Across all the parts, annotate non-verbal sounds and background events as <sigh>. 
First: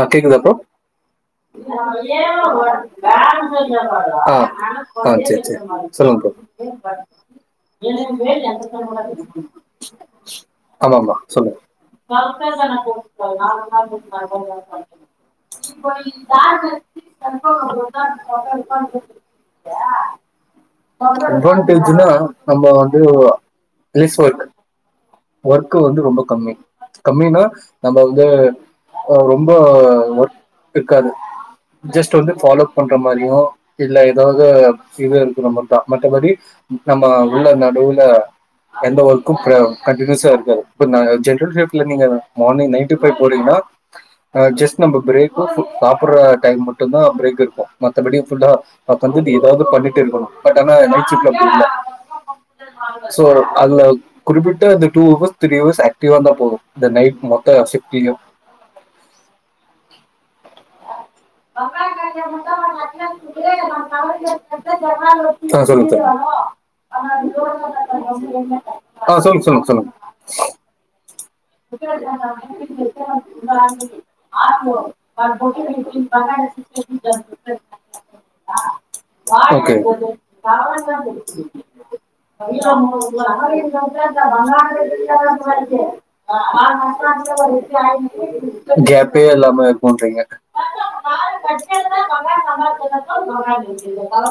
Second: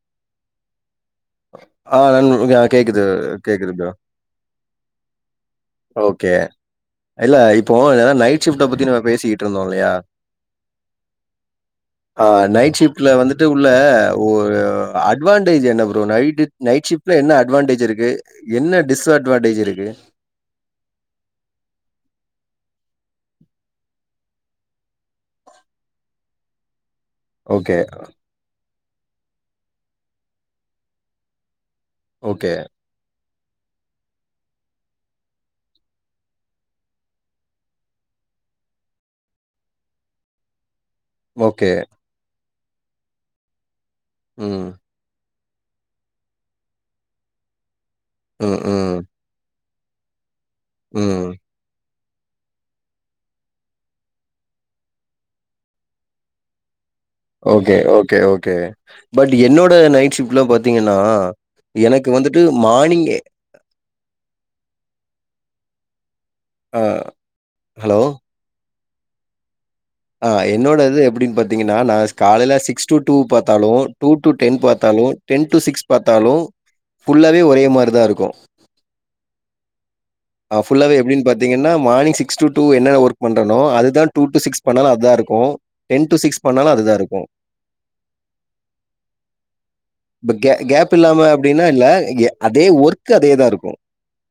ஆ கேக்குதாப்பா ஆ நன் அ கேக்குது கேக்குது ப்ரோ. ஆ சேர் சேர் ஓகே. சொல்லுங்கப்பா இல்ல இப்போ ஏன்னா நைட் ஷிஃப்ட்ட பத்தி நம்ம பேசிக்கிட்டு இருந்தோம் இல்லையா? ஆமாமா சொல்லுங்க ஆ நைட் ஷிஃப்ட்ல வந்துட்டு உள்ள ஒரு அட்வான்டேஜ் என்ன ப்ரோ? <unintelligible> நைட் நைட் ஷிஃப்ட்ல என்ன அட்வான்டேஜ் இருக்கு? என்ன டிஸ்அட்வான்டேஜ் இருக்கு? <unintelligible> அட்வான்டேஜ்னா நம்ம வந்து பேஸ் வேர்ல்டு ஒர்க்கு வந்து ரொம்ப கம்மி கம்மினா ஓகே, நம்ம வந்து ரொம்ப ஒர்க் இருக்காது ஜஸ்ட் வந்து ஓகே, ஃபாலோப் பண் பன்ற மாரியு இல்ல எதாவது இது இருக்குனா மட்டு மத்த படி நம்ம உள்ள நடுவுல எந்த ஓர்குக்கு கண்டீனிசா இருக்காது இப்ப ஜென்ரல் ஓகே. ஸிப்ட்ல நீங்க மார்னிங் நைன் டு பைவ் போறீங்கன்னா ஹ ம், ஜஸ்ட் நம்ம பிரேக்கு சாப்பிட்ற டைம் மட்டுந்தா பிரேக் இருக்கு மத்தபடி ஃபுல்லா ம், ம், அத்த வந்துட்டு எதாவது பண்ணிட்டு இருக்கணு பட் ஆனா நைட் ஷிப்ட்ல ம். அப்டி இல்ல சோ அதுல குறிப்பிட்ட இந்த டூ ஹவர்ஸ் த்ரீ ஹவர்ஸ் ஆக்டிவா இருந்தா போது இந்த நைட் மொத்த ஓகே ஷிப்ட்லயு ஓகே ஓகே பட் என்னோட நைட் ஷிப்ட்லா பாத்தீங்கனா எனக்கு வந்துட்டு மார்னிங்கே சார் சொல்லுங்க சார் அ ஹலோ? ஆ சொல்லுங் சொல்லுங் சொல்லுங்க ஆ என்னோட இது எப்படினு பாத் தீங்கன்னா நா காலைல சிக்ஸ் டு டூ பாத்தாலு டூ டு டென் பாத்தாலு டென் டு சிக்ஸ் பாத்தாலு ஃபுல்லாவே ஒரே மாரிதா இருக்கு ஆ ஃபுல்லாவே எப்டின்னு பாத்தீங்கன்னா மார்னிங் சிக்ஸ் டு டூ என்ன ஒர்க் பண்றேனோ அதுதா டூ டு சிக்ஸ் பண்ணாலு அதா இருக்கு கேப்பே இல்லாம இருக்கும்ன்றீங்க இப்ப க கேப் இல்லாம அப்படின்னா இல்ல அதே ஒர்க் அதேதா இருக்கு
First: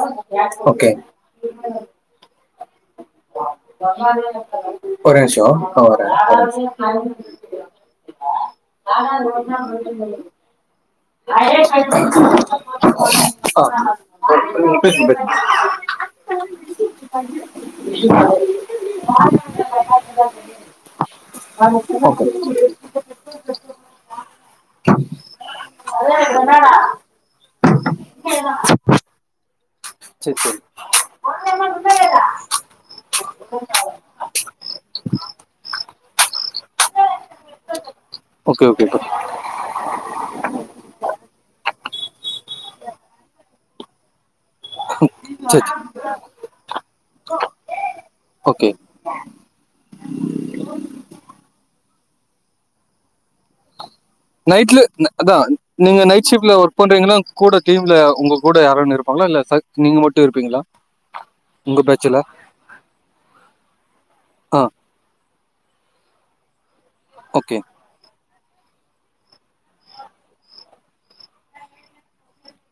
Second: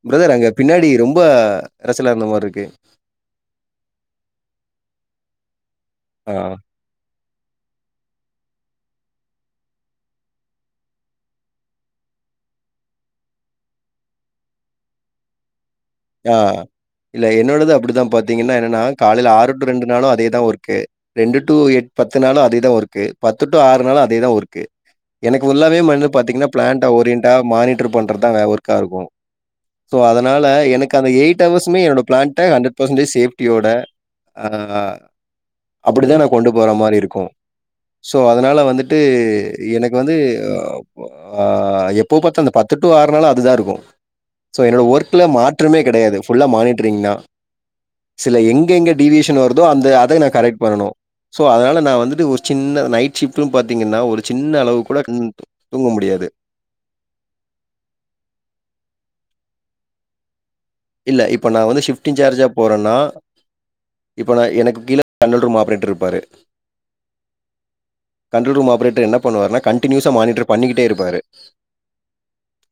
பிரதர் அங்க பின்னாடி ஓகே ரொம்ப அரசலா இருந்த மாரி இருக்கு ஒரே நிம்ஷோ நா வரே ஆ, ஒரே நிம்ஷ் <inaudible> ஆ பேசுங்க பேசுங்க ஆ இல்ல என்னோடது அப்படிதா பாத்தீங்கன்னா என்னன்னா காலையில ஆறு டு ரெண்டு நாளு அதேதா ஒர்க்கு ரெண்டு டு எ பத்து ஓகே நாளு அதேதா ஒர்க்கு பத்து டு ஆறு நாளு அதேதா ஒர்க்கு எனக்கு உள்ளாவே மண்ணு பாத்தீங்கன்னா பிளாண்ட்ட ஓரியன்டா மானிட்டர் பண்றதுதாவே ஒர்க்கா இருக்கு சோ சரி அதுனால சரி எனக் கு அந்த எயிட் ஹவர்ஸ்மே என்னோட பிளான்ட்ட ஹண்ரட் பர்சன்ட் சேஃப்டியோட அப்டிதா நா கொண்டு போற மாரி இருக்கு ஸோ அதுனால ஓகே ஓகே ப்ரோ வந்துட்டு எனக்கு வந்து ஆ எப்போ பாத்தா அந்த பத்து டு ஆறுனாளு அதுதா இருக்கு சோ என்னோட ஒர்க்ல சரி மாற்றமே கிடையாது புல்லா மானிட்டரிங் தா சில ஓகே எங்க எங்க டிவியேஷன் வருதோ அந்த அதை நா கரெக்ட் பண்ணனு சோ அதனால நா வந்துட்டு ஒரு சின்ன நைட் ஷிப்டுனு பாத்தீங்கன்னா ஒரு சின்ன அளவு நைட்ல கூட ம் அதா தூங்க நீங்க முடியாது. நைட் ஷிப்ட்ல ஓர் க் பண்றீங்கனா கூட டீம்ல உங்க கூட யாருன்னு இருப்பாங்களா இல்ல நீங்க மட்டும் இருப்பீங்களா இல்ல இப்ப நா உங்க வந்து ஷிப்டிங் பேட்ச்ல சார்ஜா போறேன்னா இப்ப நா ஆ எனக்கு கீழ கண்ட்ரோல் ரூம் ஆப்ரேட்டர் இருப்பாரு ஓகே கண்ட்ரோல் ரூம் ஆப்ரேட்டர் என்ன பண்ணுவார்னா கன்டினியுசா மானிட்டர் பண்ணிக்கிட்டே இருப்பாரு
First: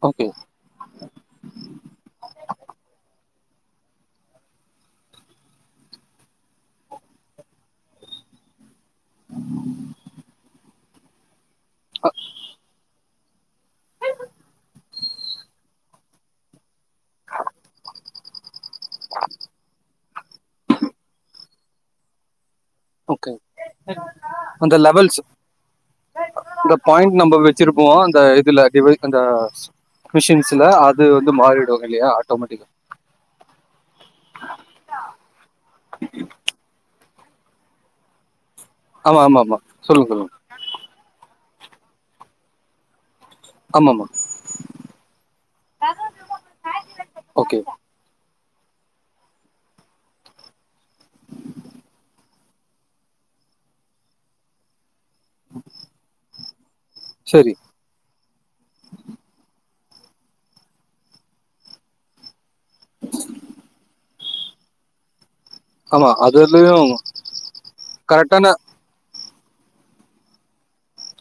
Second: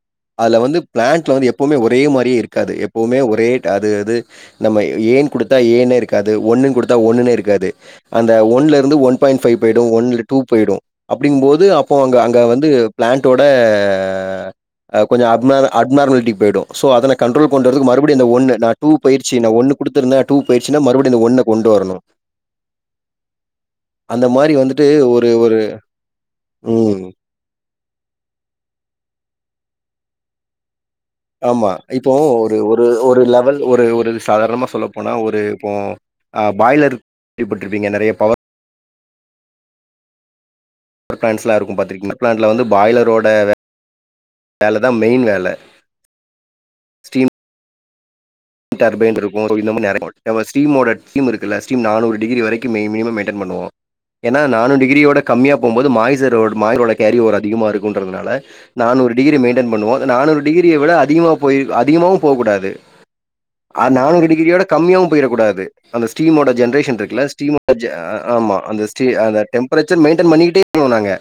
ஓகே அதுல வந்து பிளான்ட்ல வந்து எப்பவுமே ஒரே மாரியே இருக்காது எப்பவுமே ஒரேட் அது அது நம்ம ஏன் குடுத்தா ஏன்னு இருக்காது ஒன்னுன்னு குடுத்தா ஒன்னுன்னே இருக்காது அந்த ஒன்ல இருந்து ஒன் பாயிண்ட் ஃபைவ் போயிடு ஒன்ல டூ போயிடு அப்டிங்கும்போது அப்போ அங்க அங்க வந்து பிளான்ட்டோட அ கொஞ்ச அப் நா நார்மாலிட்டி போயிடு அத கண்ட்ரோல் பண்றதுக்கு மறுபடியும் இந்த ஒன்னு நா டூ போயிற்சி ந ஒன்னு குடுத்தருந்தா டூ போயிடுச்சுனா மறுபடியு இந்த ஒன்ன கொண்டு வரணு ஓகே மாரி அந்த வந்துட்டு லெவல்ஸ் ஒரு ஒரு இந்த ம். பாய்ண்ட் நம்பர் வி வச்சிருப்போ அந்த இதுல டிவு அந்த மிஷின்ஸ்ல அத் ஆமா இப்போ ஒரு ஒரு ஒரு லெவல் ஒரு ஒரு சாதாரணமா சொல்ல போனா ஒரு இப்போ ஆ பாய்லர் கேள்வி பட்டிருப்பீங்க நெறைய பவர் ஆமா ஆமா ஆமா சொல்லுங்க சொல்லுங்க பிப் பிளான்ட்ஸ்லா இருக்க பாத்துக்கீற்னா பிளாண்ட்டுல வந்து பாய்லரோட வேல ஆமா ஆமா வேல தா மெயின் வேல ஓகே டர்ஃபைன் இருக்கு சோ இன்னமு நெறை ஓல்ட் டவர் ஸ்டிம்மொட கிம் இருக்குல்ல ஸ்டிம் நானூறு டிகிரி வரைக்கியுமே மினிமேம் மெயின்டன் பண்ணுவோ ஏன்னா நானூ டிகிரியோட கம்மியா போம்போது மாய்சோரோட் மாய்யோடர் கேரி ஒரு சரி அதிகமா இருக்கும்ன்றதுனால நானூறு டிகிரி மெயின்டெயன் பண்ணுவோம் நானூறு டிகிரிய விட அதிகமா போய் அதிகமவு போகூடாது ஆ நானூறு டிகிரியோட கம்மியாவு போயிட கூடாது அந்த ஆமா ஸ்டீமோட அதுலயும் ஜென்ரேஷன் இருக்குல ஸ்டிமோட ஞ் ஆ கரெக்டான ஆமா அந்த ஸ்டி அந் டேம் ஒரேச்சேன் மென்டைன் பண்ணிக்யிட்டே போனாங்க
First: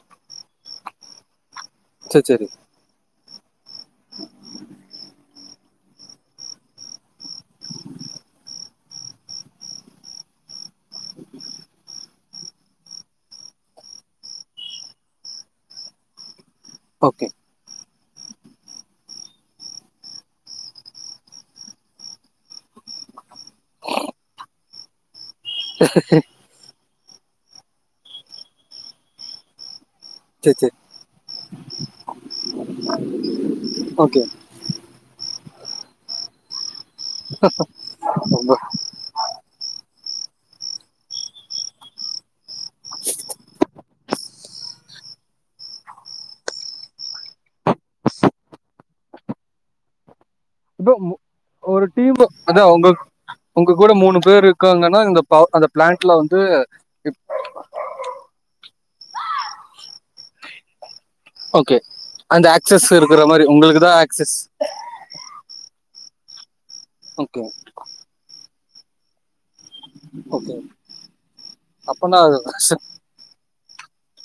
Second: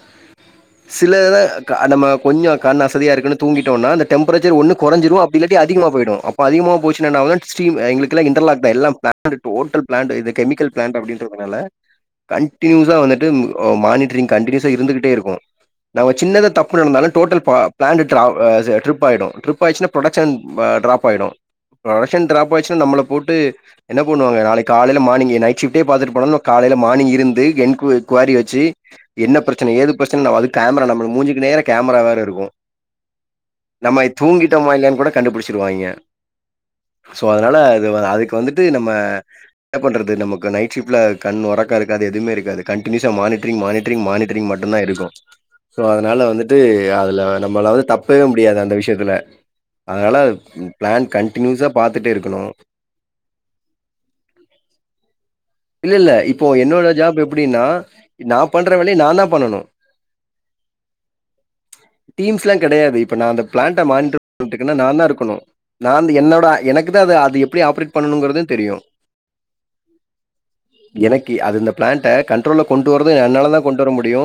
சில த கா நம்ம சரி சரி கொஞ்சோ கண் அசதியா இருக்குன்னு தூங்கிட்டோன்னா அந் டெம்பெரச்சர் ஒன்னு கொறஞ்சுரு அப்டி இல்லாடி அதிக போயிடு அப்ப அதிகமாவ் போச்சுன்னா என்னாவு ஸ்டிம் எய்ங்ளுக்கு இன்டர்லாக்டா எல்லா பிளான்ட் ஓட்டல் பிளான்ட்டு இது கேமிக்கல் பிளான்ட்டு அப்டின்றுனால கண்டியூசா வந்துட்டு மானிட்டரிங் கண்டியூஸ்சா இருந்துகிட்டே இருக்கு நம்ம சின்னதா தப் பு நடந்தாலு ஓகே டோட்டல் பா பிளான்டு டாவ சே டிப்பாயிடு டிப் ஆச்சுன்னா ப்ரோடக்ஸான் ப டிராப்பா ஆயிடு ஃப்ரோடக்ஷன் டிராப் ஆச்சுனா நம்ம போட்டு என்ன பண்ணுவோங்க நாளைக்கு கால மார்னிங்கு நைட் ஷிப்டே பாத்தத்துட்டு போன்லோ காலையில மார்னிங் இருந்து எண் கூவர்ரி குவாரி வச்சி என்ன பிரச்சன ஏது பிரச்சன அது சரி சரி கேம்ரா நம்ம மூஞ்சுக்கு நேரா கேம்மரா வேற இருக்கு நம்ம ஓகே தூங்கிட்டோமா இல்லையான்னு கூட கண்டு பிடிச்சிருவாய்ங்க சோ அதனால அது அதுக்கு வந்துட்டு நம்ம என்ன பண்றது நமக்கு நைட் ஷிப்ட்ல கண் ஒறக்கோ இருக்காது எதுமே இருக்காது கண்டினியூஸ்ஸா மானிட்டிரிங் மானிட் டரிங் மானிட்டரிங் மட்டும்தா இருக்கு சோ அதனால வந்துட்டு அதுல நம்மளாலது தப்பவே முடியாது அந்த விஷ்யத்துல அதனால இப்போ பிளான் மு- கண்ட் ஒரு டீம் அத உங்க உங்க கூட மூணு பேர் இருக்காங்கன்னா இந்த பவ் அத இல்ல இல்ல இப்போ என்னோட ஜாப் எப்டின்னா நா பண்ற வேலைய நா தா பண்ணனு ஓகே டீம்ஸ் அந்த எல்லா ஆக்சஸ் கெடையாது இப்ப இருக்கிற நா அந்த மாதிரி உங்களுக்கு பிளாண்ட தான் மானிட் ஆக்சஸ் ஏன்னா நா தா இருக்கணு நா என்னோட எனக்கு தா அது ஓகே அது எப்டி ஆப்ரேட் பண்ணணுங்குறது தெரியு ஓகே எனக்கு அது இந்த பிளான்ட அப்பனா அது கண்ட்ரோல கொண்டு வர் என்னால தா கொண்டு வர முடியு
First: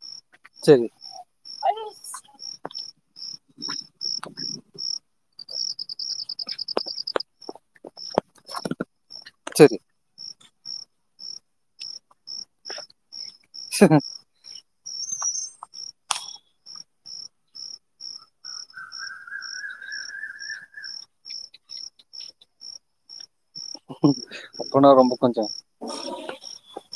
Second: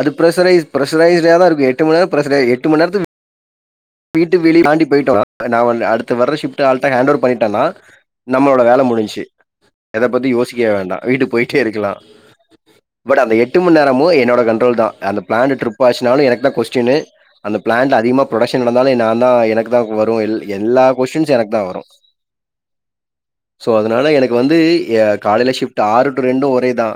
அது பிரசரைஸ் சரி பிரஷரைஸ்ட தா இருக்கு எட் டு பிரஸ்ஷரே எட்டு மண் நேரத்துக் வீட்டு வெளியே தாண்டி போயிட்டோ நா வந்து அடுத்த வர ஷிப்ட ஆள்ட்ட ஹாண்டுவோர் பண்ணிட்டேனா நம்மளோட வேல முடிஞ்சிச்சு சேர் எத பத்தி யோசிக்க வேண்டா வீட்டு போயிட்டே இருக்கலா பட் அந் எட் எட்டு மண் நேரமு என்னோட கண்ட்ரோல் தா அந்த பிளான்ட் டிரிப் ஆச்சுனாலு எனக்குதா கொஸ்டின் அந்த பிளான்ட்ல அதிகமா ப்ரொடக்க்ஷன் நடந்தாலே நா தா எனக்கு தா வரு எல் எல்லா கொஷ்டின்னு எனக்கு தா வரு சோ அதனால எனக்கு வந்து அப்பனா எ ரொம்ப காலைல கொஞ்சம் ஷிப்ட் ஆறு டூ ரெண்டு ஒரே தா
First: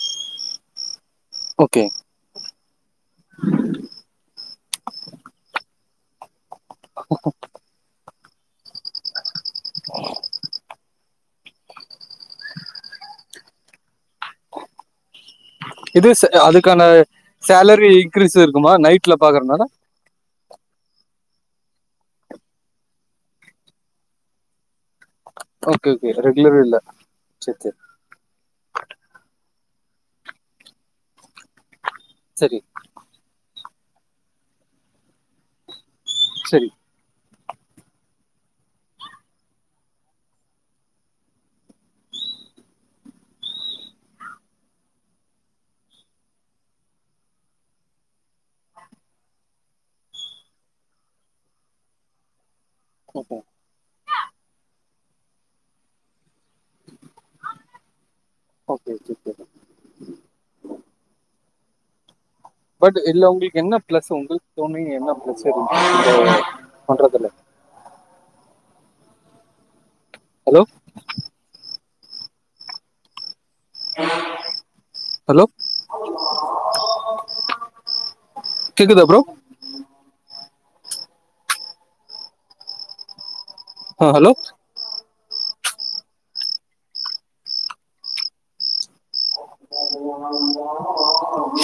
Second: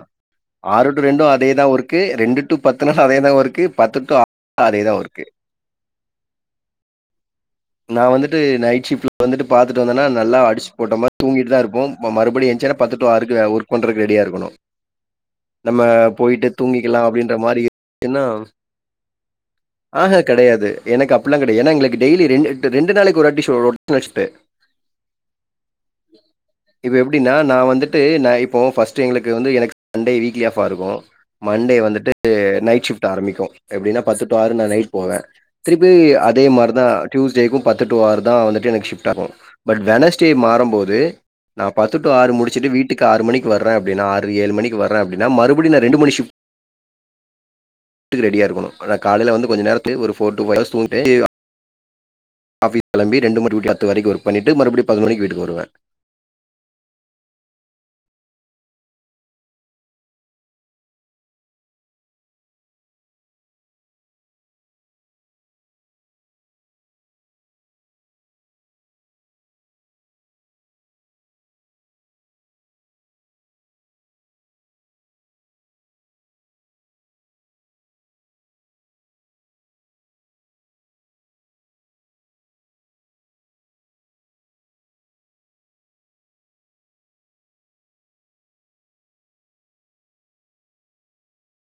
ஆறு டூ ரெண்டு அதே தா ஓகே ஒர்க்கு ரெண்டு டூ பத்துனா அதே தா ஒர்க்கு பத்து டூ ஆறு அதே தா ஒர்க்கு <unintelligible> நா வந்துட்டு நைட் ஷிப்ட் வந்துட்டு பாத்துட்டு வந்தனா நல்லா அடிச் போட்ட மாரி தூங்கிட்டு தா இருப்போ மறு அப்டி எந்துச்சினா பத்து டூ ஆறுக்கு ஒர்க் பண்றதுக்கு ரெடியா இருக்கணு நம்ம இது ச- போயிட்டு அதுக்கான தூங்கிக்கலா அப்டின்ற மாரி சேலரி இருந்துசுன்னா இன்க்ரீஸ் இருக்குமா நைட்ல பாக்குறதுனால ஆ கிடையாது எனக்கு அப்டிலா கெடையாது ஏன்னா எங்களுக்கு டெய்லி ரெண்டு ரெண்டு நாளைக்கு ஒரு வாட்டி சோ பெளஸ்டு ஓகே ஓகே ரெகுலர் இல்ல எப்டினா நா சரி சரி வந்து ட்டு நா இப்போ ஃபஸ்ட் எங்களுக்கு வந்து எனக்கு சண்டே வீக்லி ஆஃப்பா இருக்கு மண்டே வந்துட்டு சரி நைட் ஷிப்ட் ஆரம்பிக்கு எப்டின்னா பத்து டு ஆறு நா நைட் போவ திருப்பி அதே சரி மாரிதா டியூஸ்டேக்கு பத்து டூ ஆறு தா வந்துட்டு எனக்கு ஷிஃப்டாகு பட் வெனஸ்டே மாறும்போது பத்து டு ஆறு முடிச்சுட்டு வீட்டுக்கு ஆறு மணிக்கு வர அப்டின்னா ஆறு ஏழு மணிக்கு வரன் அப்டின்னா மறுபடியு நா ரெண்டு மணி ஷிப்ட் ட்க்கு ரெடியா இருக்கனு காலைல வந்து கொஞ்ச நேர ஒரு ஃபோர் டு ஃபைவ் ஹவர்ஸ் தூங்கிட்டு ஆஃபிஸ் கெளம்பி ஓகே ரெண்டு மணி டூ பத்து வரைக்கு ஒர்க் பண்ணிட்டு மறுபடி பன்னென்டு மணிக்கு வீட்டுக்கு வருவ ஓகே ஜிபே <inaudible> பட் இல்ல உங்களுக்கு என்ன பிளஸ் உங்களுக்கு தோணி என்ன பிளஸ் இருந்துச்சு இந்த பண்றதுல ஹலோ ஹலோ கேக்குதா ப்ரோ ஆ ஹலோ அ ஆ